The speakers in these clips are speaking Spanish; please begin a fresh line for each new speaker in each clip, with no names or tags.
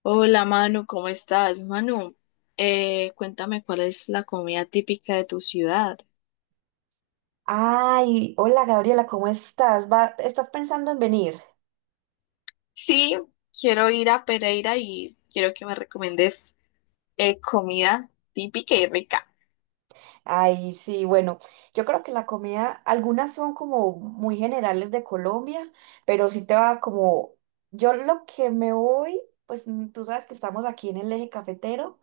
Hola, Manu, ¿cómo estás? Manu, cuéntame cuál es la comida típica de tu ciudad.
Ay, hola Gabriela, ¿cómo estás? ¿Estás pensando en venir?
Sí, quiero ir a Pereira y quiero que me recomiendes comida típica y rica.
Ay, sí, bueno, yo creo que la comida, algunas son como muy generales de Colombia, pero sí te va como, yo lo que me voy, pues tú sabes que estamos aquí en el eje cafetero,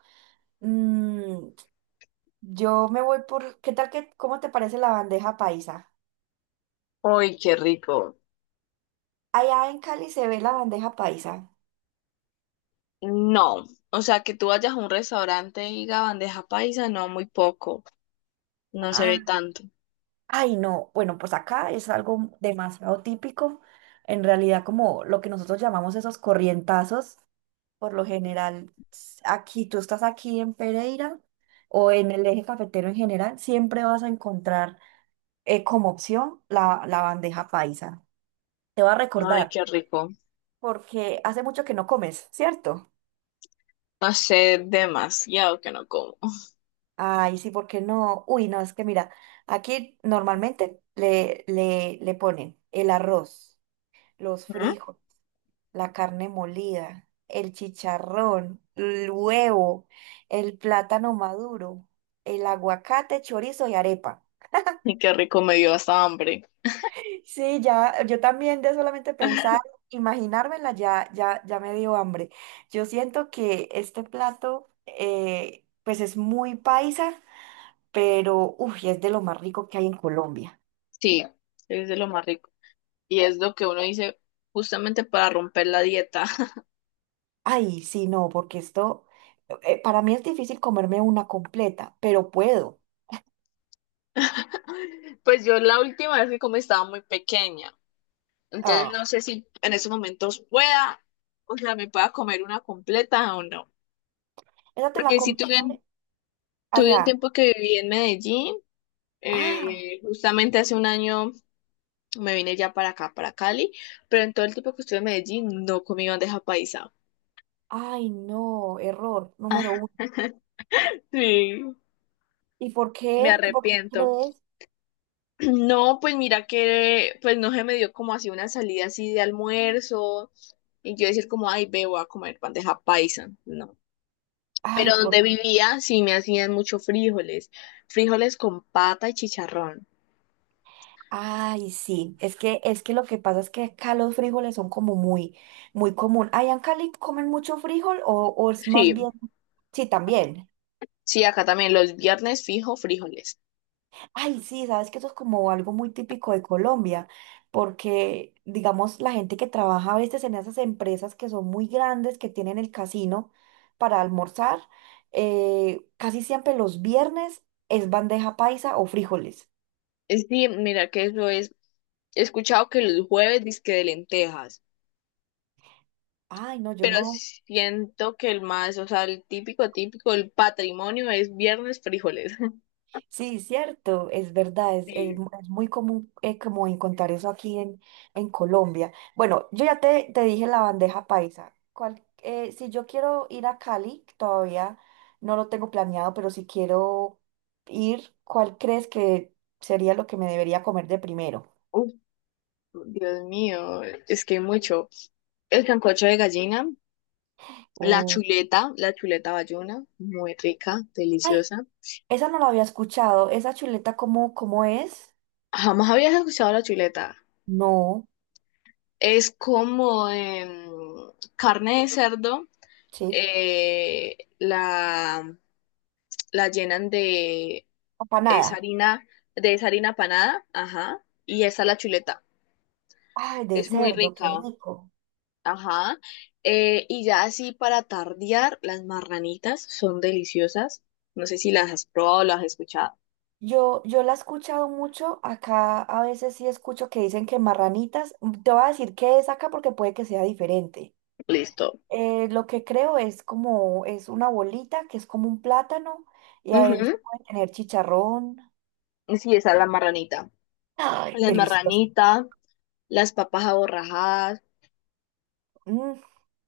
mm, yo me voy por, ¿qué tal que, cómo te parece la bandeja paisa?
¡Ay, qué rico!
Allá en Cali se ve la bandeja paisa.
No, o sea, que tú vayas a un restaurante y diga bandeja paisa, no, muy poco, no se ve tanto.
Ay, no, bueno, pues acá es algo demasiado típico. En realidad, como lo que nosotros llamamos esos corrientazos, por lo general, aquí tú estás aquí en Pereira o en el eje cafetero en general, siempre vas a encontrar como opción la bandeja paisa. Te va a
Ay,
recordar,
qué rico.
porque hace mucho que no comes, ¿cierto?
No sé, demasiado que no como.
Ay, sí, ¿por qué no? Uy, no, es que mira, aquí normalmente le ponen el arroz, los
¿Mm?
frijoles, la carne molida, el chicharrón, el huevo, el plátano maduro, el aguacate, chorizo y arepa.
Y qué rico, me dio hasta hambre.
Sí, ya, yo también de solamente pensar, imaginármela, ya me dio hambre. Yo siento que este plato, pues es muy paisa, pero uff, es de lo más rico que hay en Colombia.
Sí, es de lo más rico. Y es lo que uno dice justamente para romper la dieta.
Ay, sí, no, porque esto, para mí es difícil comerme una completa, pero puedo.
Pues yo la última vez que comí estaba muy pequeña. Entonces
Ah,
no sé si en estos momentos pueda, o sea, me pueda comer una completa o no.
esa te la
Porque sí
comiste
tuve, tuve un
allá.
tiempo que viví en Medellín.
Ah,
Justamente hace un año me vine ya para acá, para Cali. Pero en todo el tiempo que estuve en Medellín no comí bandeja paisa.
ay, no, error número uno.
Sí,
¿Y por
me
qué? ¿Por qué
arrepiento.
crees?
No, pues mira que pues no se me dio como así una salida así de almuerzo y yo decir como, ay, ve, voy a comer bandeja paisa, no.
Ay,
Pero
¿por
donde
qué?
vivía sí me hacían mucho frijoles, frijoles con pata y chicharrón.
Ay, sí, es que lo que pasa es que acá los frijoles son como muy, muy común. ¿Allá en Cali comen mucho frijol o es más
Sí,
bien? Sí, también.
sí, acá también los viernes fijo frijoles.
Ay, sí, sabes que eso es como algo muy típico de Colombia, porque digamos la gente que trabaja a veces en esas empresas que son muy grandes, que tienen el casino para almorzar, casi siempre los viernes es bandeja paisa o frijoles.
Es sí, mira que eso es, he escuchado que los jueves disque de lentejas,
Ay, no, yo
pero
no.
siento que el más, o sea, el típico, típico, el patrimonio es viernes frijoles.
Sí, cierto, es verdad, es,
Sí.
es muy común, como encontrar eso aquí en Colombia. Bueno, yo ya te dije la bandeja paisa. Si yo quiero ir a Cali, todavía no lo tengo planeado, pero si quiero ir, ¿cuál crees que sería lo que me debería comer de primero?
Dios mío, es que hay mucho. El sancocho de gallina,
Uh,
la chuleta bayuna, muy rica,
Ay,
deliciosa.
esa no la había escuchado. ¿Esa chuleta cómo, cómo es?
Jamás habías escuchado la chuleta.
No,
Es como carne de cerdo,
sí,
eh, la, la llenan esa
empanada.
harina, de esa harina panada, ajá, y esa es la chuleta.
Ay, de
Es muy
cerdo, qué
rica.
rico.
Ajá. Y ya así para tardear, las marranitas son deliciosas. No sé si las has probado o las has escuchado.
Yo la he escuchado mucho, acá a veces sí escucho que dicen que marranitas, mm, te voy a decir qué es acá porque puede que sea diferente.
Listo.
Lo que creo es como, es una bolita que es como un plátano y
Ujú.
adentro puede tener chicharrón.
Sí, esa es la marranita.
Ay,
Las
delicioso.
marranitas, las papas aborrajadas.
Mm,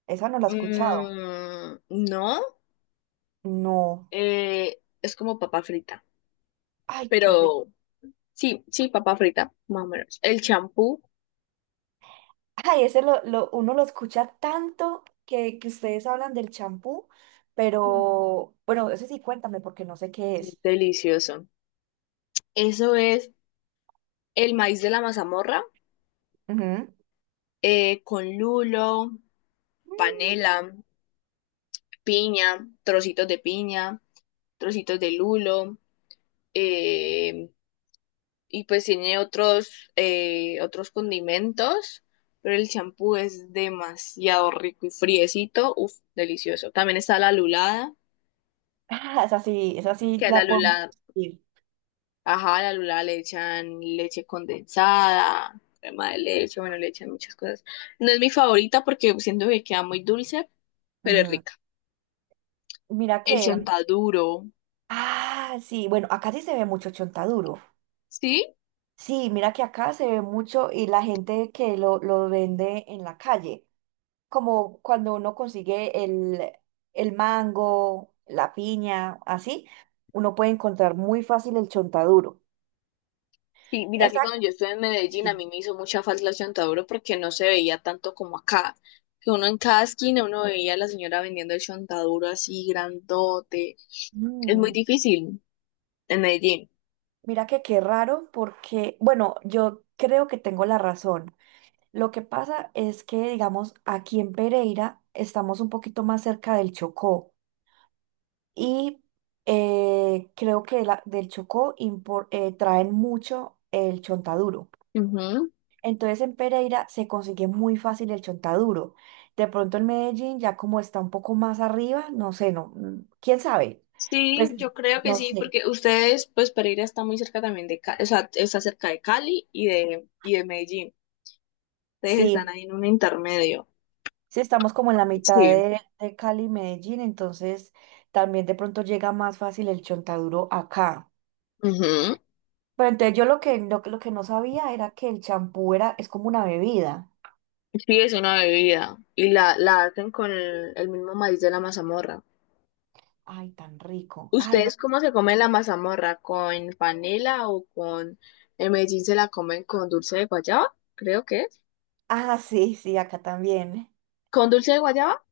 esa no la he escuchado.
Mm, no,
No.
es como papa frita.
Ay, qué rico.
Pero sí, sí, papa frita, más o menos. El champú,
Ay, ese uno lo escucha tanto que ustedes hablan del champú,
mm,
pero bueno, ese sí cuéntame porque no sé qué
es
es.
delicioso. Eso es el maíz de la mazamorra con lulo,
Ujú.
panela, piña, trocitos de lulo, eh, y pues tiene otros, otros condimentos, pero el champú es demasiado rico y friecito, uff, delicioso. También está la lulada,
Ah, esa sí
que a la
la podemos
lulada,
ir.
ajá, a la lulada le echan leche condensada, crema de leche, bueno, le echan muchas cosas. No es mi favorita porque siento que queda muy dulce, pero es rica.
Mira
El
que,
chontaduro,
ah, sí, bueno, acá sí se ve mucho chontaduro.
¿sí?
Sí, mira que acá se ve mucho y la gente que lo vende en la calle, como cuando uno consigue el mango, la piña, así, uno puede encontrar muy fácil el chontaduro.
Sí, mira
O
que
sea,
cuando yo estuve en Medellín a
sí.
mí me hizo mucha falta la chontaduro porque no se veía tanto como acá. Que uno en cada esquina uno veía a la señora vendiendo el chontaduro así grandote. Es muy
Mm,
difícil en Medellín.
mira que qué raro porque, bueno, yo creo que tengo la razón. Lo que pasa es que, digamos, aquí en Pereira estamos un poquito más cerca del Chocó y creo que traen mucho el chontaduro.
Ujú.
Entonces en Pereira se consigue muy fácil el chontaduro. De pronto en Medellín, ya como está un poco más arriba, no sé, no, mm, quién sabe.
Sí,
Pues
yo creo que
no
sí,
sé.
porque ustedes, pues Pereira está muy cerca también de Cali, o sea, está cerca de Cali y de Medellín. Ustedes están
Sí,
ahí en un intermedio.
sí estamos como en la mitad
Sí.
de Cali y Medellín, entonces también de pronto llega más fácil el chontaduro acá.
Ujú.
Pero entonces yo lo que, lo que no sabía era que el champú era, es como una bebida.
Sí, es una bebida. Y la hacen con el mismo maíz de la mazamorra.
Ay, tan rico. Ay, no.
¿Ustedes cómo se comen la mazamorra? ¿Con panela o con... En Medellín se la comen con dulce de guayaba, creo que es.
Ah, sí, sí, acá también.
¿Con dulce de guayaba?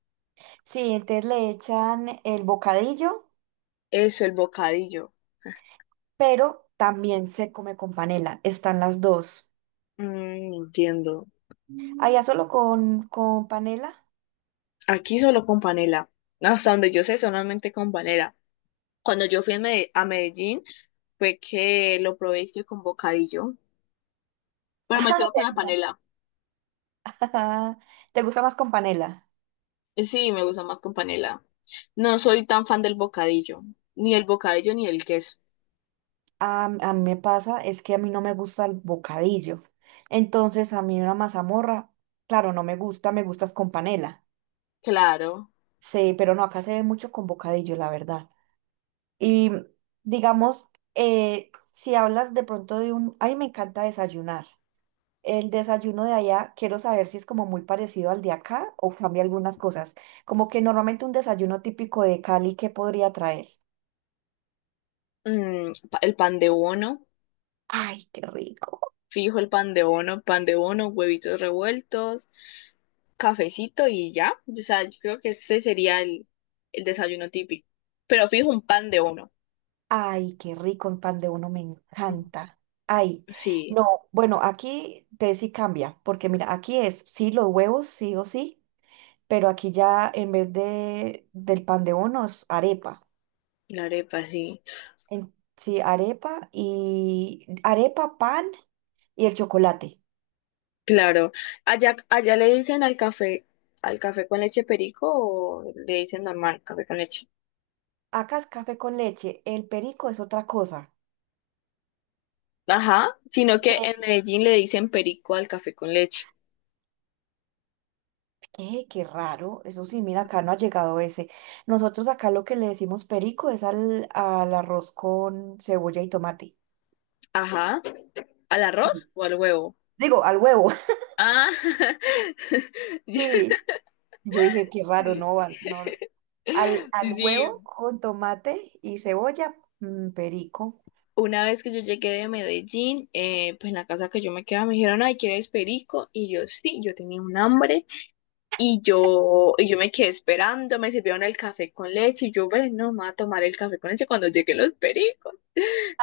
Sí, entonces le echan el bocadillo,
Eso, el bocadillo.
pero también se come con panela. Están las dos.
Mm, entiendo.
Allá solo con panela.
Aquí solo con panela. Hasta donde yo sé, solamente con panela. Cuando yo fui a a Medellín, fue que lo probé es que con bocadillo. Pero me quedo con la
Ah,
panela.
¿verdad? ¿Te gusta más con panela?
Sí, me gusta más con panela. No soy tan fan del bocadillo. Ni el bocadillo ni el queso.
A mí me pasa, es que a mí no me gusta el bocadillo. Entonces, a mí una mazamorra, claro, no me gusta, me gustas con panela.
Claro.
Sí, pero no, acá se ve mucho con bocadillo, la verdad. Y mm, digamos, si hablas de pronto de un, ay, me encanta desayunar. El desayuno de allá, quiero saber si es como muy parecido al de acá o cambia algunas cosas. Como que normalmente un desayuno típico de Cali, ¿qué podría traer?
El pan de bono,
Ay, qué rico.
fijo el pan de bono, huevitos revueltos, cafecito y ya. O sea, yo creo que ese sería el desayuno típico. Pero fijo un pan de bono.
Ay, qué rico, un pan de uno me
Mm.
encanta. Ay,
Sí,
no, bueno, aquí te sí cambia, porque mira, aquí es sí los huevos, sí o sí, pero aquí ya en vez de del pan de bonos, arepa.
la arepa, sí.
Sí, arepa y arepa, pan y el chocolate.
Claro. Allá, allá le dicen al café con leche perico, o le dicen normal, café con leche.
Acá es café con leche, el perico es otra cosa.
Ajá, sino que en
¿Qué?
Medellín le dicen perico al café con leche.
¿Qué? Qué raro. Eso sí, mira, acá no ha llegado ese. Nosotros acá lo que le decimos perico es al, al arroz con cebolla y tomate.
Ajá, ¿al arroz
Sí.
o al huevo?
Digo, al huevo.
Ah, yo,
Sí. Yo dije, qué raro,
sí,
no, no. Al
sí.
huevo con tomate y cebolla, mm, perico.
Una vez que yo llegué de Medellín, pues en la casa que yo me quedaba me dijeron, ay, ¿quieres perico? Y yo sí, yo tenía un hambre, y yo me quedé esperando, me sirvieron el café con leche y yo, bueno, me voy a tomar el café con leche cuando lleguen los pericos.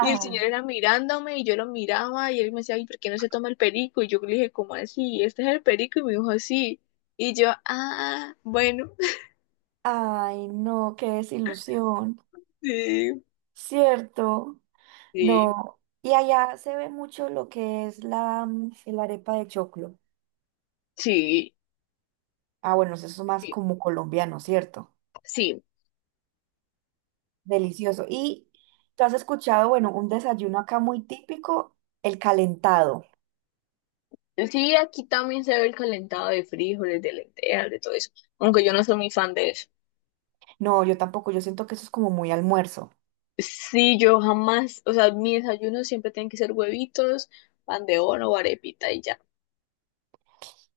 Y el señor era mirándome y yo lo miraba y él me decía, ay, ¿por qué no se toma el perico? Y yo le dije, ¿cómo así? ¿Este es el perico? Y me dijo, sí. Y yo, ah, bueno,
ay, no, qué desilusión,
sí,
¿cierto?
sí,
No, y allá se ve mucho lo que es la, mm, el arepa de choclo.
sí,
Ah, bueno, eso es más
sí.
como colombiano, ¿cierto?
Sí.
Delicioso. Y tú has escuchado, bueno, un desayuno acá muy típico, el calentado.
Sí, aquí también se ve el calentado de frijoles, de lentejas, de todo eso. Aunque yo no soy muy fan de eso.
No, yo tampoco, yo siento que eso es como muy almuerzo.
Sí, yo jamás, o sea, mi desayuno siempre tienen que ser huevitos, pan de bono o arepita y ya.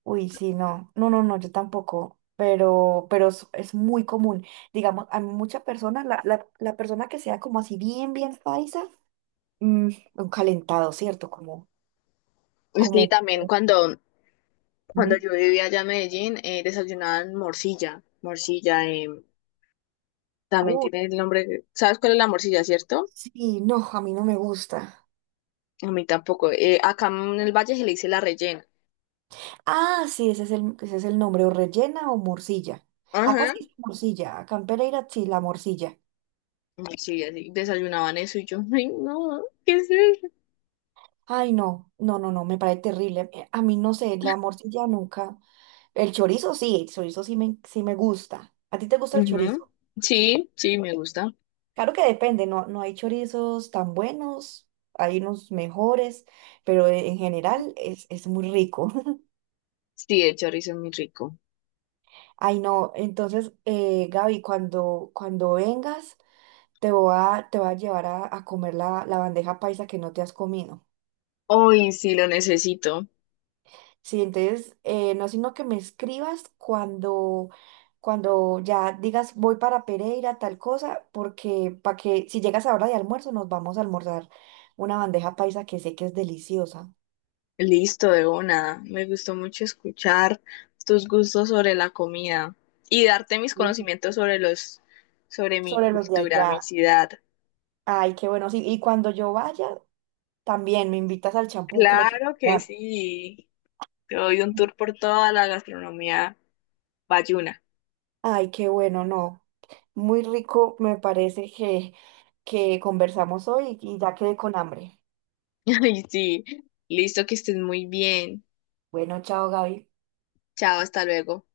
Uy, sí, no, no, no, no, yo tampoco. Pero es muy común. Digamos, a muchas personas, la persona que sea como así bien, bien paisa, mm, un calentado, ¿cierto? Como,
Sí,
como,
también cuando, cuando
ujú,
yo vivía allá en Medellín, desayunaban morcilla. Morcilla, también
uh,
tiene el nombre. ¿Sabes cuál es la morcilla, cierto?
sí, no, a mí no me gusta.
A mí tampoco. Acá en el valle se le dice la rellena.
Ah, sí, ese es el nombre, o rellena o morcilla. Acá
Ajá.
sí dice morcilla, acá en Pereira sí, la morcilla.
Sí, así desayunaban eso y yo, ay, no, ¿qué es eso?
Ay, no, no, no, no, me parece terrible. A mí no sé, la morcilla nunca. El chorizo sí me gusta. ¿A ti te gusta el
Ujú.
chorizo?
Sí, sí, me gusta.
Claro que depende, no, no hay chorizos tan buenos, hay unos mejores, pero en general es muy rico.
Sí, el chorizo es muy rico.
Ay, no, entonces, Gaby, cuando, cuando vengas, te voy a llevar a comer la, la bandeja paisa que no te has comido.
Hoy sí lo necesito.
Sí, entonces, no, sino que me escribas cuando, cuando ya digas voy para Pereira, tal cosa, porque para que si llegas a hora de almuerzo, nos vamos a almorzar una bandeja paisa que sé que es deliciosa.
Listo, de una. Me gustó mucho escuchar tus gustos sobre la comida y darte mis
Mm.
conocimientos sobre los, sobre mi
Sobre los de
cultura, mi
allá.
ciudad.
Ay, qué bueno. Sí, y cuando yo vaya, también me invitas al champú que lo quiero
Claro que
probar.
sí. Te doy un tour por toda la gastronomía bayuna.
Ay, qué bueno, no. Muy rico me parece que conversamos hoy y ya quedé con hambre.
Ay, sí. Listo, que estés muy bien.
Bueno, chao, Gaby.
Chao, hasta luego.